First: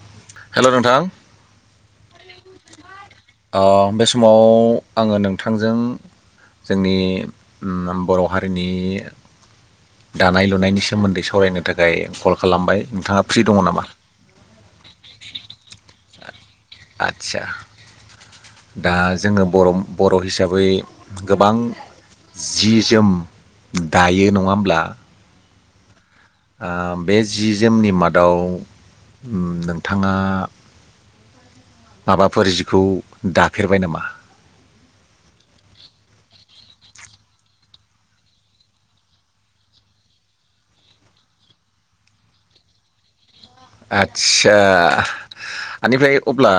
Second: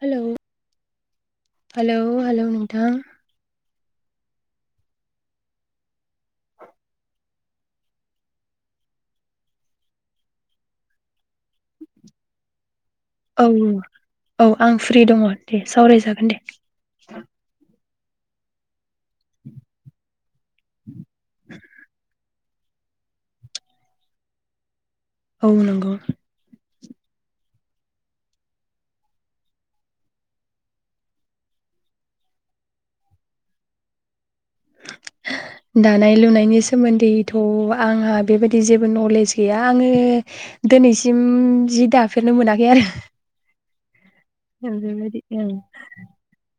Hello हेल' नोंथां hello hello नोंथां अ बे समाव आङो नोंथांजों जोंनि उम बर' हारिनि दानाय लुनायनि सोमोन्दै सावरायनो थाखाय कल खालामबाय नोंथाङा फ्रि औ दङ नामा [unintelligible] औ आं फ्रि दङ' दे सावरायजागोन दे। आदसा दा जोङो बर'म बर' हिसाब बै गोबां जि जोम दायो नङा होमब्ला औ नोंगौ। ओ बे जि जोमनि मादाव नोंथाङा माबाफोर जिखौ दाफेरबाय नामा? [inaudible] दानाय लुनायनि सोमोन्दैथ' आंहा बेबायदि जेबो नलेज गैया आङो दोनैसिम जि दाफेरनो मोनाखै आरो आदसा बेबायदि ओं। आनिफ्राय अब्ला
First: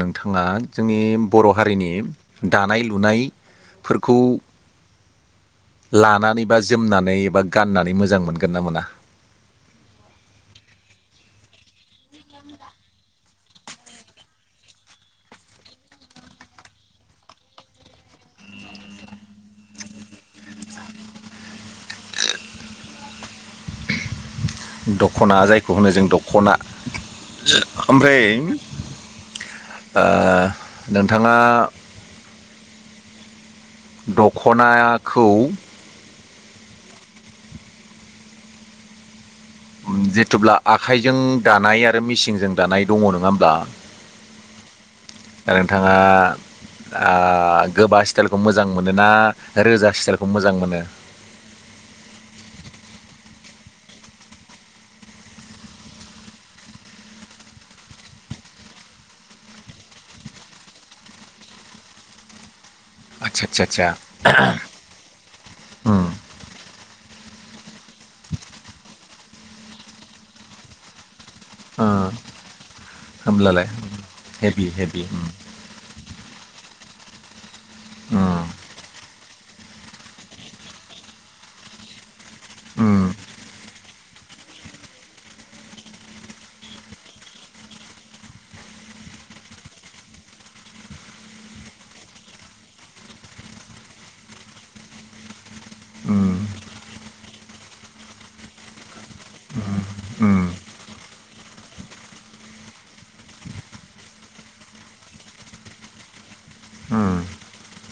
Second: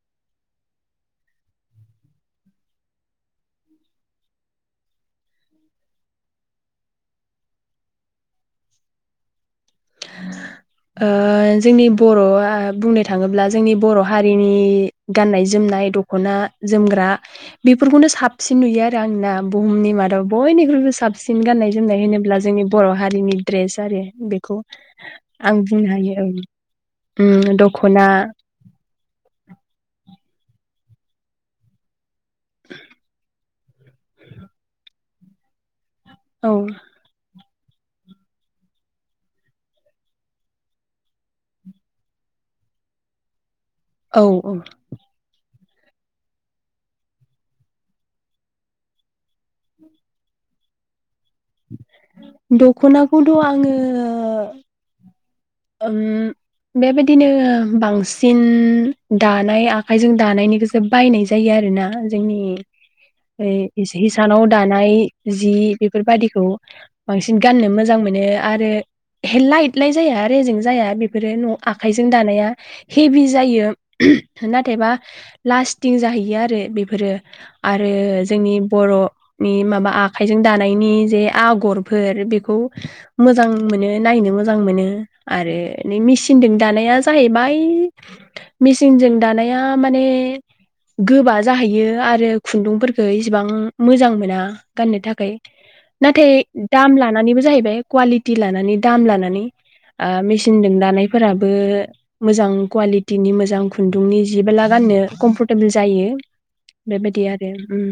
नोंथाङा जोंनि बर' हारिनि दानाय लुनाय फोरखौ लानानै बा जोमनानै बा गाननानै मोजां मोनगोनना मोना [inaudible] ओ जोंनि बर'आ बुंनो थाङोब्ला जोंनि बर' हारिनि गान्नाय जोम नाय दख'ना जोमग्रा बेफोरखौनो साबसिन नुयो आरो आंना बुहुमनि मादाव बयनि [unintelligible] साबसिन गाननाय जोमनाय होनोब्ला जोंनि बर' हारिनि ड्रेस आरो बेखौ दख'ना आं जायखौ बुंनो होनो जों हायो औ दख'ना उम दख'ना ओमफ्राय ओ नोंथाङा [inaudible] दख'नायाखौ औ जिथब्ला आखाइजों दानाय आरो मेसिनजों दानाय दङ नङा होमब्ला औ औ दा नोंथाङा ओ गोबा स्टाइलखौ मोजां मोनो ना रोजा स्टाइलखौ मोजां मोनो दख'नाखौथ' आङो ओम बेबायदिनो बांसिन दानाय आखाइजों दानायनिखौसो बायनाय जायो आरो आरोना जोंनि आदसा आदसा आदसा हि सानाव दानाय जि उम बेफोरबायदि बांसिन गाननो मोजां मोनो आरो लाइट लाइट जाया रेजें जाया बे बेफोरो न' ओ आखाइजों दानाया हेभि होमब्लालाय जायो हेभि नाथायबा हेभि उम लास्टिं जाहैयो आरो आरो बेफोरो आरो उम जोंनि बर'नि माबा आखाइजों दानायनि जे आगरफोर बेखौ उम मोजां मोनो नायनो मोजां मोनो आरो मिसिनजों दानाया जाहैबाय मिसिन जों दानाया माने गोबा जाहैयो आरो खुन्दुंफोरखौ इसिबां मोजां मोना गाननो थाखाय नाथाय उम दाम लानानैबो जाहैबाय कुवालिटि लानानै दाम लानानै ओ उम मेसिनजों दानायफोराबो मोजां कुवालिटिनि मोजां खुन्दुंनि जेबो लागोन होननो कमफरटेबोल जायो उम बेबायदि आरो ओम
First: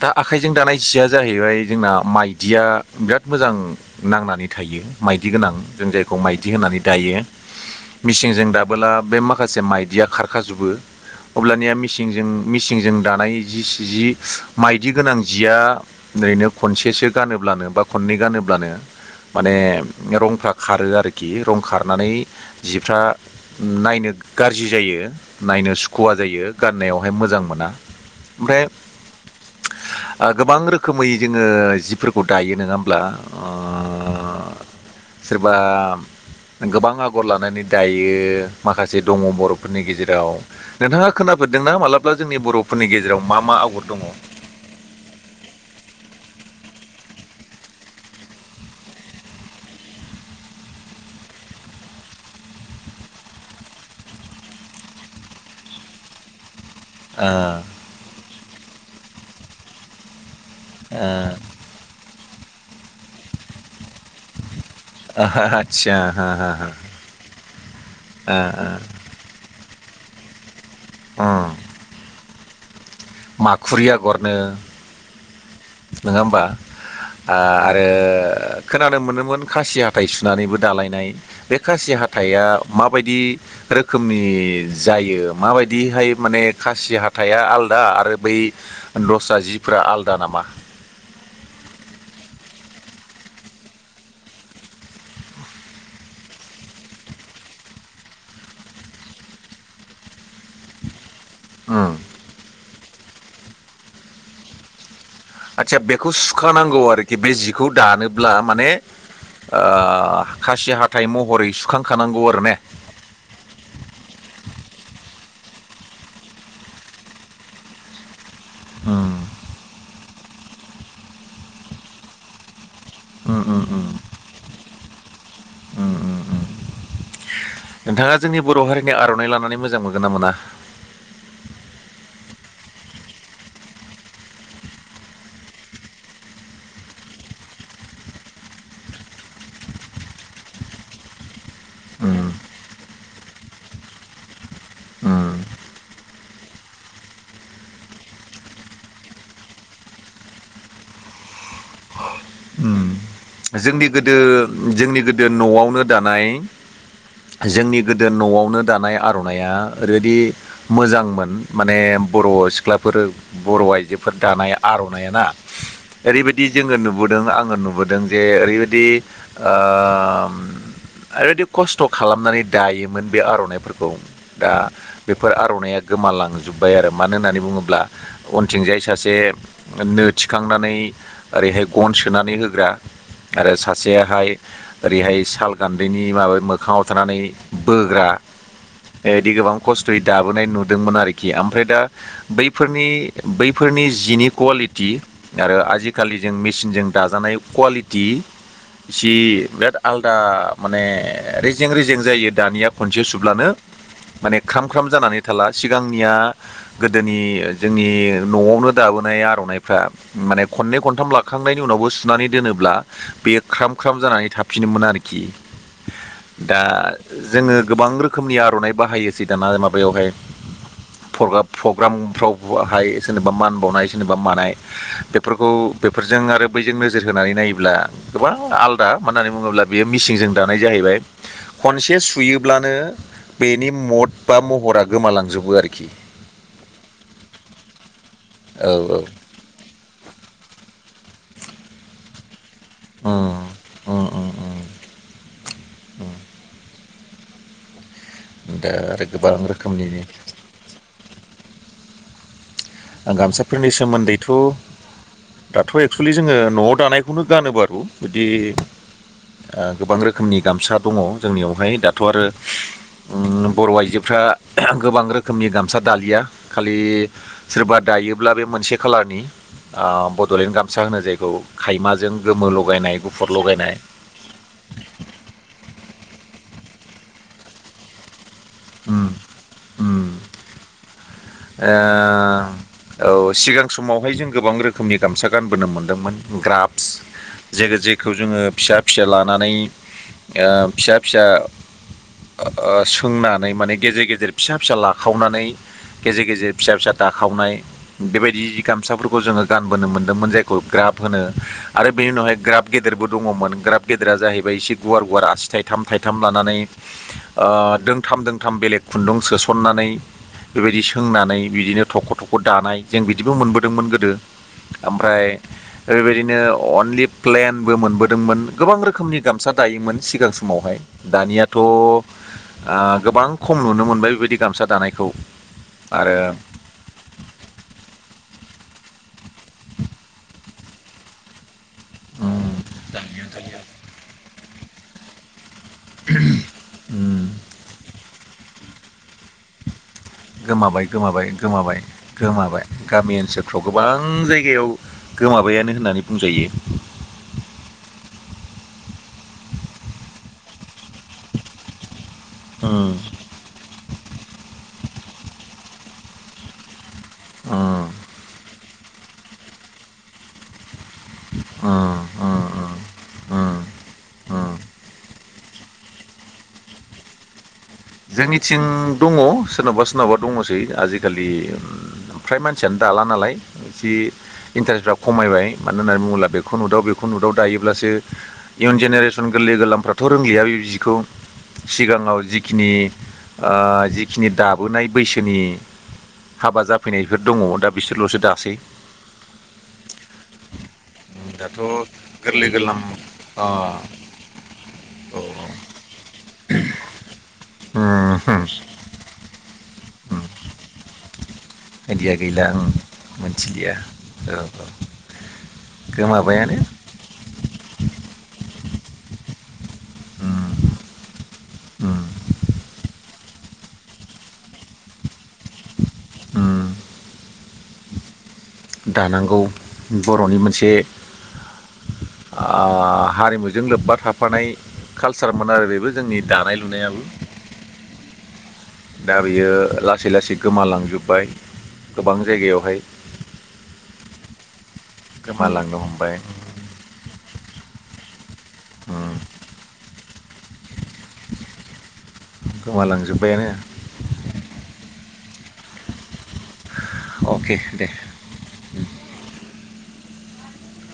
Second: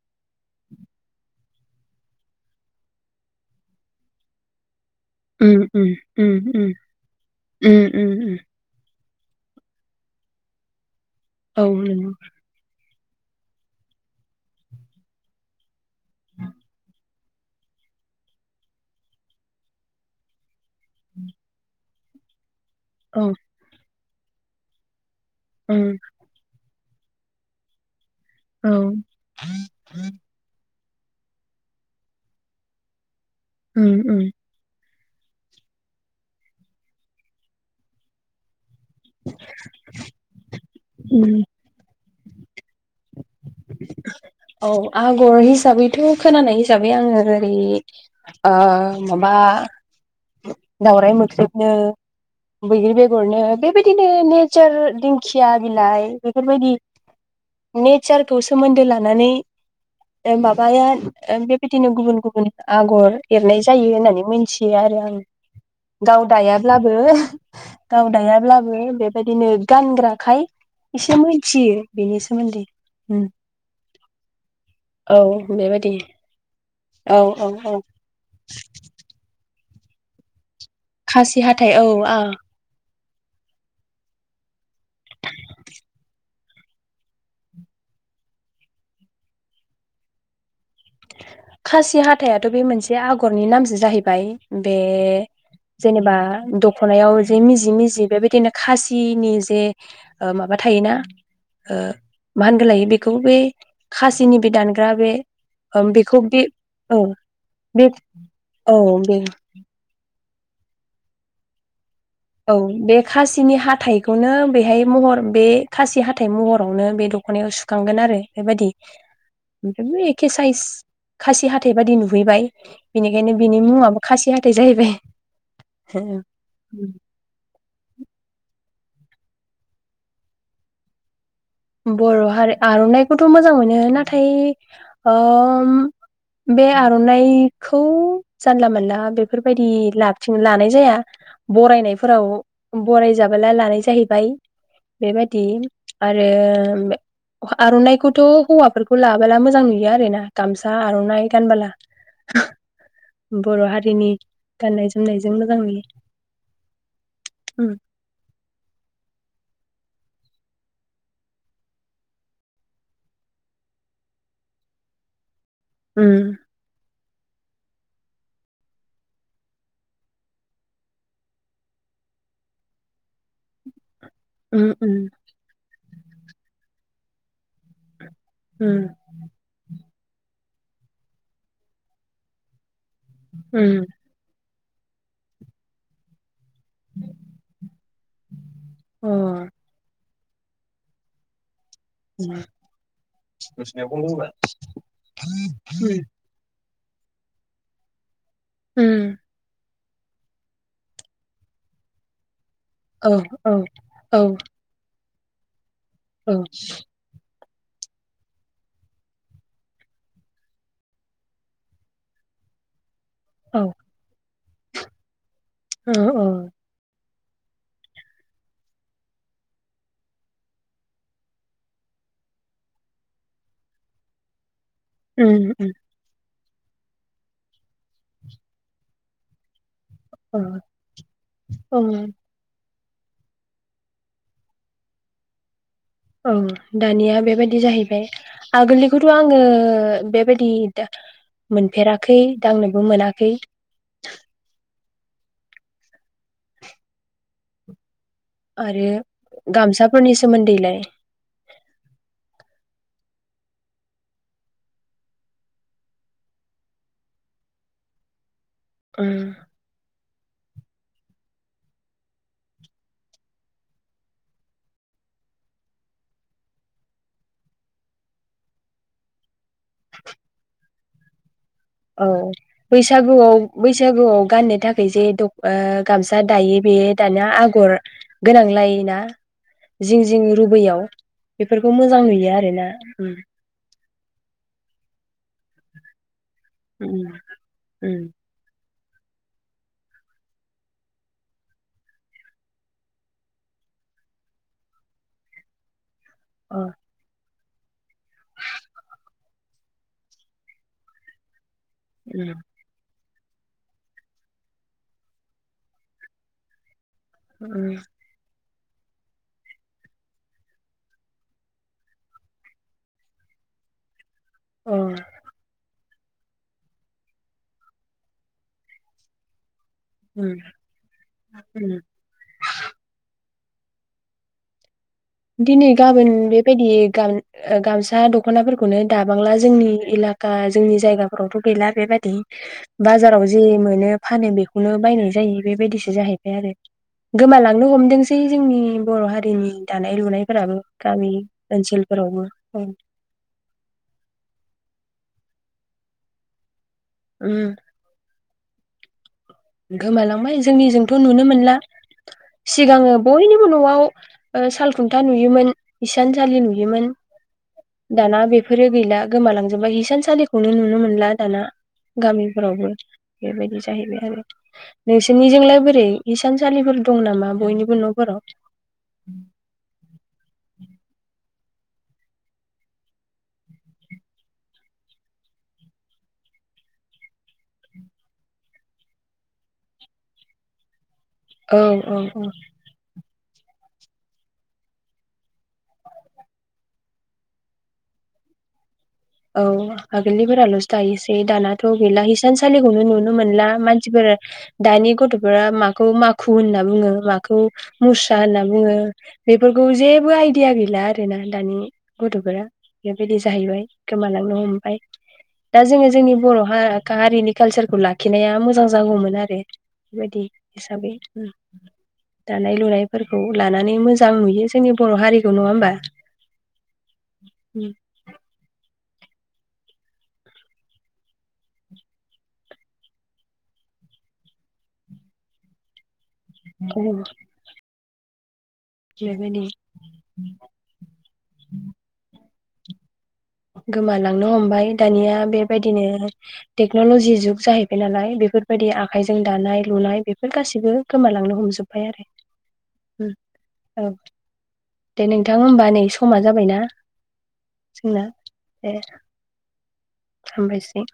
दा आखाइजों दानाय जिया जाहैबाय जोंना माइदिया बिराद मोजां नांनानै थायो माइदि गोनां उम जों उम जायखौ माइदि उम होनानै दायो उम उम मेसिंजों दाबोला बे माखासे माइदिया खारखा जोबो उम औ अब्लानिया नंगौ मिसिंजों मिसिंजों दानाय जि माइदि गोनां जिया ओरैनो खनसेसो गानोब्लानो बा खननै गानोब्लानो माने रंफ्रा खारो आरोखि रं खार खारनानै जिफ्रा औ नायनो गाज्रि जायो नायनो उम सुखुवा जायो गाननायावहाय मोजां मोना ओमफ्राय औ ओ गोबां [inaudible] रोखोमै जोङो जिफोरखौ दायो नोङा होमब्ला ओ उम उम सोरबा गोबां आगर लानानै दायो माखासे दङ बर'फोरनि गेजेराव नोंथाङा उम खोनाफेरदोंना मालाबा जोंनि बर'फोरनि गेजेराव मा मा आगर दङ औ आगर हिसाबैथ' खोनानाय हिसाबै आङो ओरै ओ माबा दावराय मोख्रेबनो बैग्रि बेगरनो बेबायदिनो नेचार दिंखिया बिलाइ बेफोरबायदि ओ खौ सोमोन्दो लानानै माबाया बेबायदिनो गुबुन गुबुन आगर एरनाय जायो होननानै मिथियो आरो आं आदसा गाव हो दायाब्लाबो गाव हो ओ दायाब्लाबो बेबायदिनो गानग्राखाय एसे उम मोनथियो बेनि सोमोन्दै उम। माखुरि अगरनो औ बेबायदि नङा होमबा औ ओ औ औ आरो खोनानो मोनोमोन खासि हाथाइ सुनानैबो दालायनाय खासि बे हाथाइ औ खासि आ हाथाया माब माबायदि रोखोमनि जायो माबायदिहाय माने खासि हाथाया आलदा आरो बै दस्रा जिफ्रा आलदा नामा खासि हाथायाथ' बे मोनसे आगरनि नामसो जाहैबाय बे जेनेबा दखनायाव जे मिजि मिजि बेबायदिनो खासिनि जे माबा थायोना ओ उम मा होनगो लायो बेखौ बे खासिनि बे दानग्रा बे आदसा ओम बेखौ। बे सुखानांगौ औ आरोखि बे जिखौ बे दानोब्ला माने औ बे ओ। खासि हाथाय महरै सुखां। औ बे खासिनि हाथाइखौनो बेहाय महर बे खासि हाथाय मह'रावनो बे दख'नायाव सुखांगोन आरो बेबायदि उम बेफोरबे के साइज खासि हाथाइ बादि नुहैबाय। बिनिखायनो उम बिनि उम मुङाबो खासि हाथाय जाहैबाय हो उम। नोंथाङा जोंनि बर' हारिनि आर'नाइ लानानै मोजां मोनगोनना मोना? बर' हारि आर'नाइखौथ' मोजां मोनो नाथाय ओम। बे आर'नाइखौ जानला मोनानला बेफोरबायदि लाबथिं लानाय जाया। बरायनायफोराव उम बरायजाबोला लानाय जाहैबाय उम बेबायदि आर रोम बे आर'नाइखौथ' हौवाफोरखौ लाबोला मोजां नुयो आरो ना गामसा आर'नाइ गानबोला। उम बर' जोंनि हारिनि गोदो गाननाय जोंनि गोदो जोमनायजों मोजां नुयो न'आवनो दानाय। उम जोंनि गोदो न'आवनो दानाय आर'नाइया ओरैबायदि मोजांमोन माने बर' सिख्लाफोर बर' आइजोफोर दानाय आर र'नाय ना उम ओरैबायदि जोङो नु नुबोदों आङो नुबोदों जे ओरैबायदि ओ उम ओरैबायदि खस्थ' खालामनानै दायोमोन बे आर'नाइफोरखौ। दा उम उम बेफोर आर'नाइया गोमालांजोब्बाय आरो मानो होननानै बुङो? ब्ला उनथिंजाय उम सासे नो थिखांनानै ओरैहाय गन सोनानै होग्रा आरो सासेयाहाय ओरैहाय साल गान्दैनि माबा मो मोखाङाव थानानै बोग्रा। अ बेबायदि गोबां उम खस्थ'यै दाबोनाय नुदोंमोन आरोखि आम। ओमफ्राय दा बैफोरनि बैफोरनि जिनि कुवालिटि आरो आजिखालि जों मि मिचिनजों दाजानाय कुवालिटि सि उम बिराद आलदा माने रेजें रेजें जायो दानिया। खनसे औ सुब्लानो औ औ माने ख्राम ख्राम जानानै थाला सिगांनिया औ गोदोनि जोंनि न'आवनो दाबोनाय आर'नाइफ्रा माने खननै खनथाम लाख खांनायनि उनावबो सुनानै दोनोब्ला बेयो ख्राम ख्राम जानानै थाफिनोमोन आरोखि। औ औ दा। जोङो गोबां रोखोमनि आर'नाइ बाहायो जे दाना माबायावहाय। प्रग्राफ फग्रामफ्रावबो हायो सोरनोबा मान बावनाय सोरनोबा मानाय। बेफोरखौ। उम उम जों आरो बैजों नोजोर होनानै नायोब्ला गोबां आलदा मा होननानै बुङोब्ला। बेयो मिसिंजों अ दानाय जाहैबाय अ खनसे सुयोब्लानो। बेनि मद बा महरा गोमालांजोबो आरोख औ दानिया बेबायदि जाहैबाय औ औ आगोलनिखौथ' आङो बेबायद दि दा मोनफेराखै दांनोबो मोनाखै। ओम। आरो गोबां रोखोमनि गामसाफोरनि सोमोमदैलाय। आं गामसाफोरनि सोमोन्दैथ' दाथ' एक्सुेुलि जोङो न'आव दानायखौनो गानोबारु बिदि उम ओ गोबां रोखोमनि गामसा दङ जोंनियावहाय दाथ' आरो उम बर' आइजोफ्रा गोबां रोखोमनि गामसा दालिया खालि सोरबा दायोब्ला बे मोनसे खालारनि आ बड'लेण्ड गामसा होनो जायखौ। औ खायमाजों गोमो लगायनाय गुफुर बैसागुआव लगायनाय बैसागुआव गाननो थाखाय जे द ओ। गामसा दायो बे दानिया आगर गोनांलाय ना उम जिं उम जिं रुबैयाव बेफोरखौ मोजां नुयो आरोना उम ओ औ सिगां समावहाय जों गोबां रोखोमनि गामसा गानबोनो मोनदोंमोन। ग्राफस उम जेरै उम जेखौ जोङो फिसा फिसा लानानै ओ फिसा फिसा ओ सोंनानै माने गेजेर गेजेर फिसा फिसा लाखावनानै गेजेर गेजेर अ फिसा फिसा दाखावनाय बेबायदि गामसाफोरखौ जोङो गानबोनो मोन्दोंमोन जायखौ ग्राफ होनो। आरो बेनि उम उनावहाय ग्राब गेदेरबो दङ'मोन ग्राब गेदेरा जाहैबाय एसे गुवार गुवार आसि थाइथाम थाइथाम लानानै ओ उम दोंथाम दोंथाम बेलेग खुन्दुं सोस'ननानै बेबायदि सोंनानै बिदिनो थख' थख' दानाय जों बिदिबो मोनबोदोंमोन गोदो। अ ओमफ्राय ओरैबायदिनो अनलि प्लेनबो मोनबोदोंमोन। गोबां रोखोमनि गामसा दायोमोन सिगां उम समावहाय। दानियाथ' ओ उम गोबां खम नुनो मोनबाय बेबायदि गामसा दानायखौ। दिनै गाबोन आरो बेबायदि गाम ओ गामसा दख'नाफोर खौनो दाबांला जोंनि एलाका जोंनि जायगाफोरावथ' गैला बेबायदि। उम बाजाराव जि मोनो फानो बेखौनो बायनाय जायो। बेबायदिसो जाहैबाय आरो। उम गोमालांनो हमदोंसै जोंनि बर' हारिनि दानाय लुनायफोराबो गोमाबाय गामि गोमाबाय गोमाबाय ओनसोलफोरावबो गोमाबाय औ गामि ओनसोलफ्राव गोबां जायगायाव गोमाबायानो होननानै बुंजायो। उम। गोमालांबाय जोंनिजोंथ' नुनो मोनला। सिगाङो उम बयनिबो न'आव ओ साल खुन्था नुयोमोन इसानसालि नुयोमोन, उम दाना बेफोरो गैला गोमालांजोबाय हिसानसालिखौनो नुनो मोन ला दाना उम उम गामिफोरावबो उम उम बेबायदि जाहैबाय आरो। उम नोंसिनिजोंलाय बोरै इसानसालिफोर दं नामा बयनिबो न'फोराव जोंनिथिं दङ' सोरनावबा सोरनावबा दङ'सै आजिखालि फ्राय मानसियानो दाला नालाय एसे इन्टारेस्टफ्रा खमायबाय मानो होननानै बुङोब्ला बेखौ नुदाव बेखौ नुदाव दायोब्लासो इयुन जेनेरेसन गोरलै गोरलामफ्राथ' रोंलिया बे जिखौ औ औ सिगाङाव औ। जिखिनि ओ जिखिनि दाबोनाय बैसोनि हाबा जाफैनायफोर दङ' दा बिसोरल'सो दासै। औ आगोलनिफोराल'सो दायोसै दाथ' दानाथ' गैला। गोरलै गोरलाम हिसानसालिखौनो नुनो अ मोनला मानसिफोरा दानि औ गथ'फोरा माखौ माखु होनना बुङो माखौ उम मु-मुस्रा होम होनना बुङो बेफोरखौ जेबो उम आइदिया गैला आरोना। दानि आइदिया गथ'फोरा गैला आं बेबायदि जाहैबाय मोनथिलिया गोमालांनो औ हमबाय। औ दा जोङो जोंनि बर' गोमाबायानो हा-हारिनि कालसारखौ लाखिनाया मोजां जागौमोन आरो। बेबायदि उम हिसाबै ओम उम दानाय लुनाय फोरखौ लानानै मोजां नुयो जोंनि बर' हारिखौ नङा होनबा? उम उम। दानांगौ बर'नि मोनसे आ हारिमुजों लोब्बा थाफानाय कालसारमोन आरो बेबो जोंनि दानाय लुनायाबो। दा बेबायदि बियो लासै लासै गोमालांजोबबाय गोबां जायगायावहाय। गोमालांनो हमबाय दानिया गोमालांनो बेबायदिनो हमबाय टेक्न'लजि जुग जाहैबाय नालाय बेफोरबायदि आखाइजों दानाय लुनाय बेफोर गासिबो गोमालांनो हमजोबबाय आरो गोमालांजोब्बायानो उम औ। दे नोंथां होमबा नै समा जाबायना अके दे जोंना दे। हामबायसै।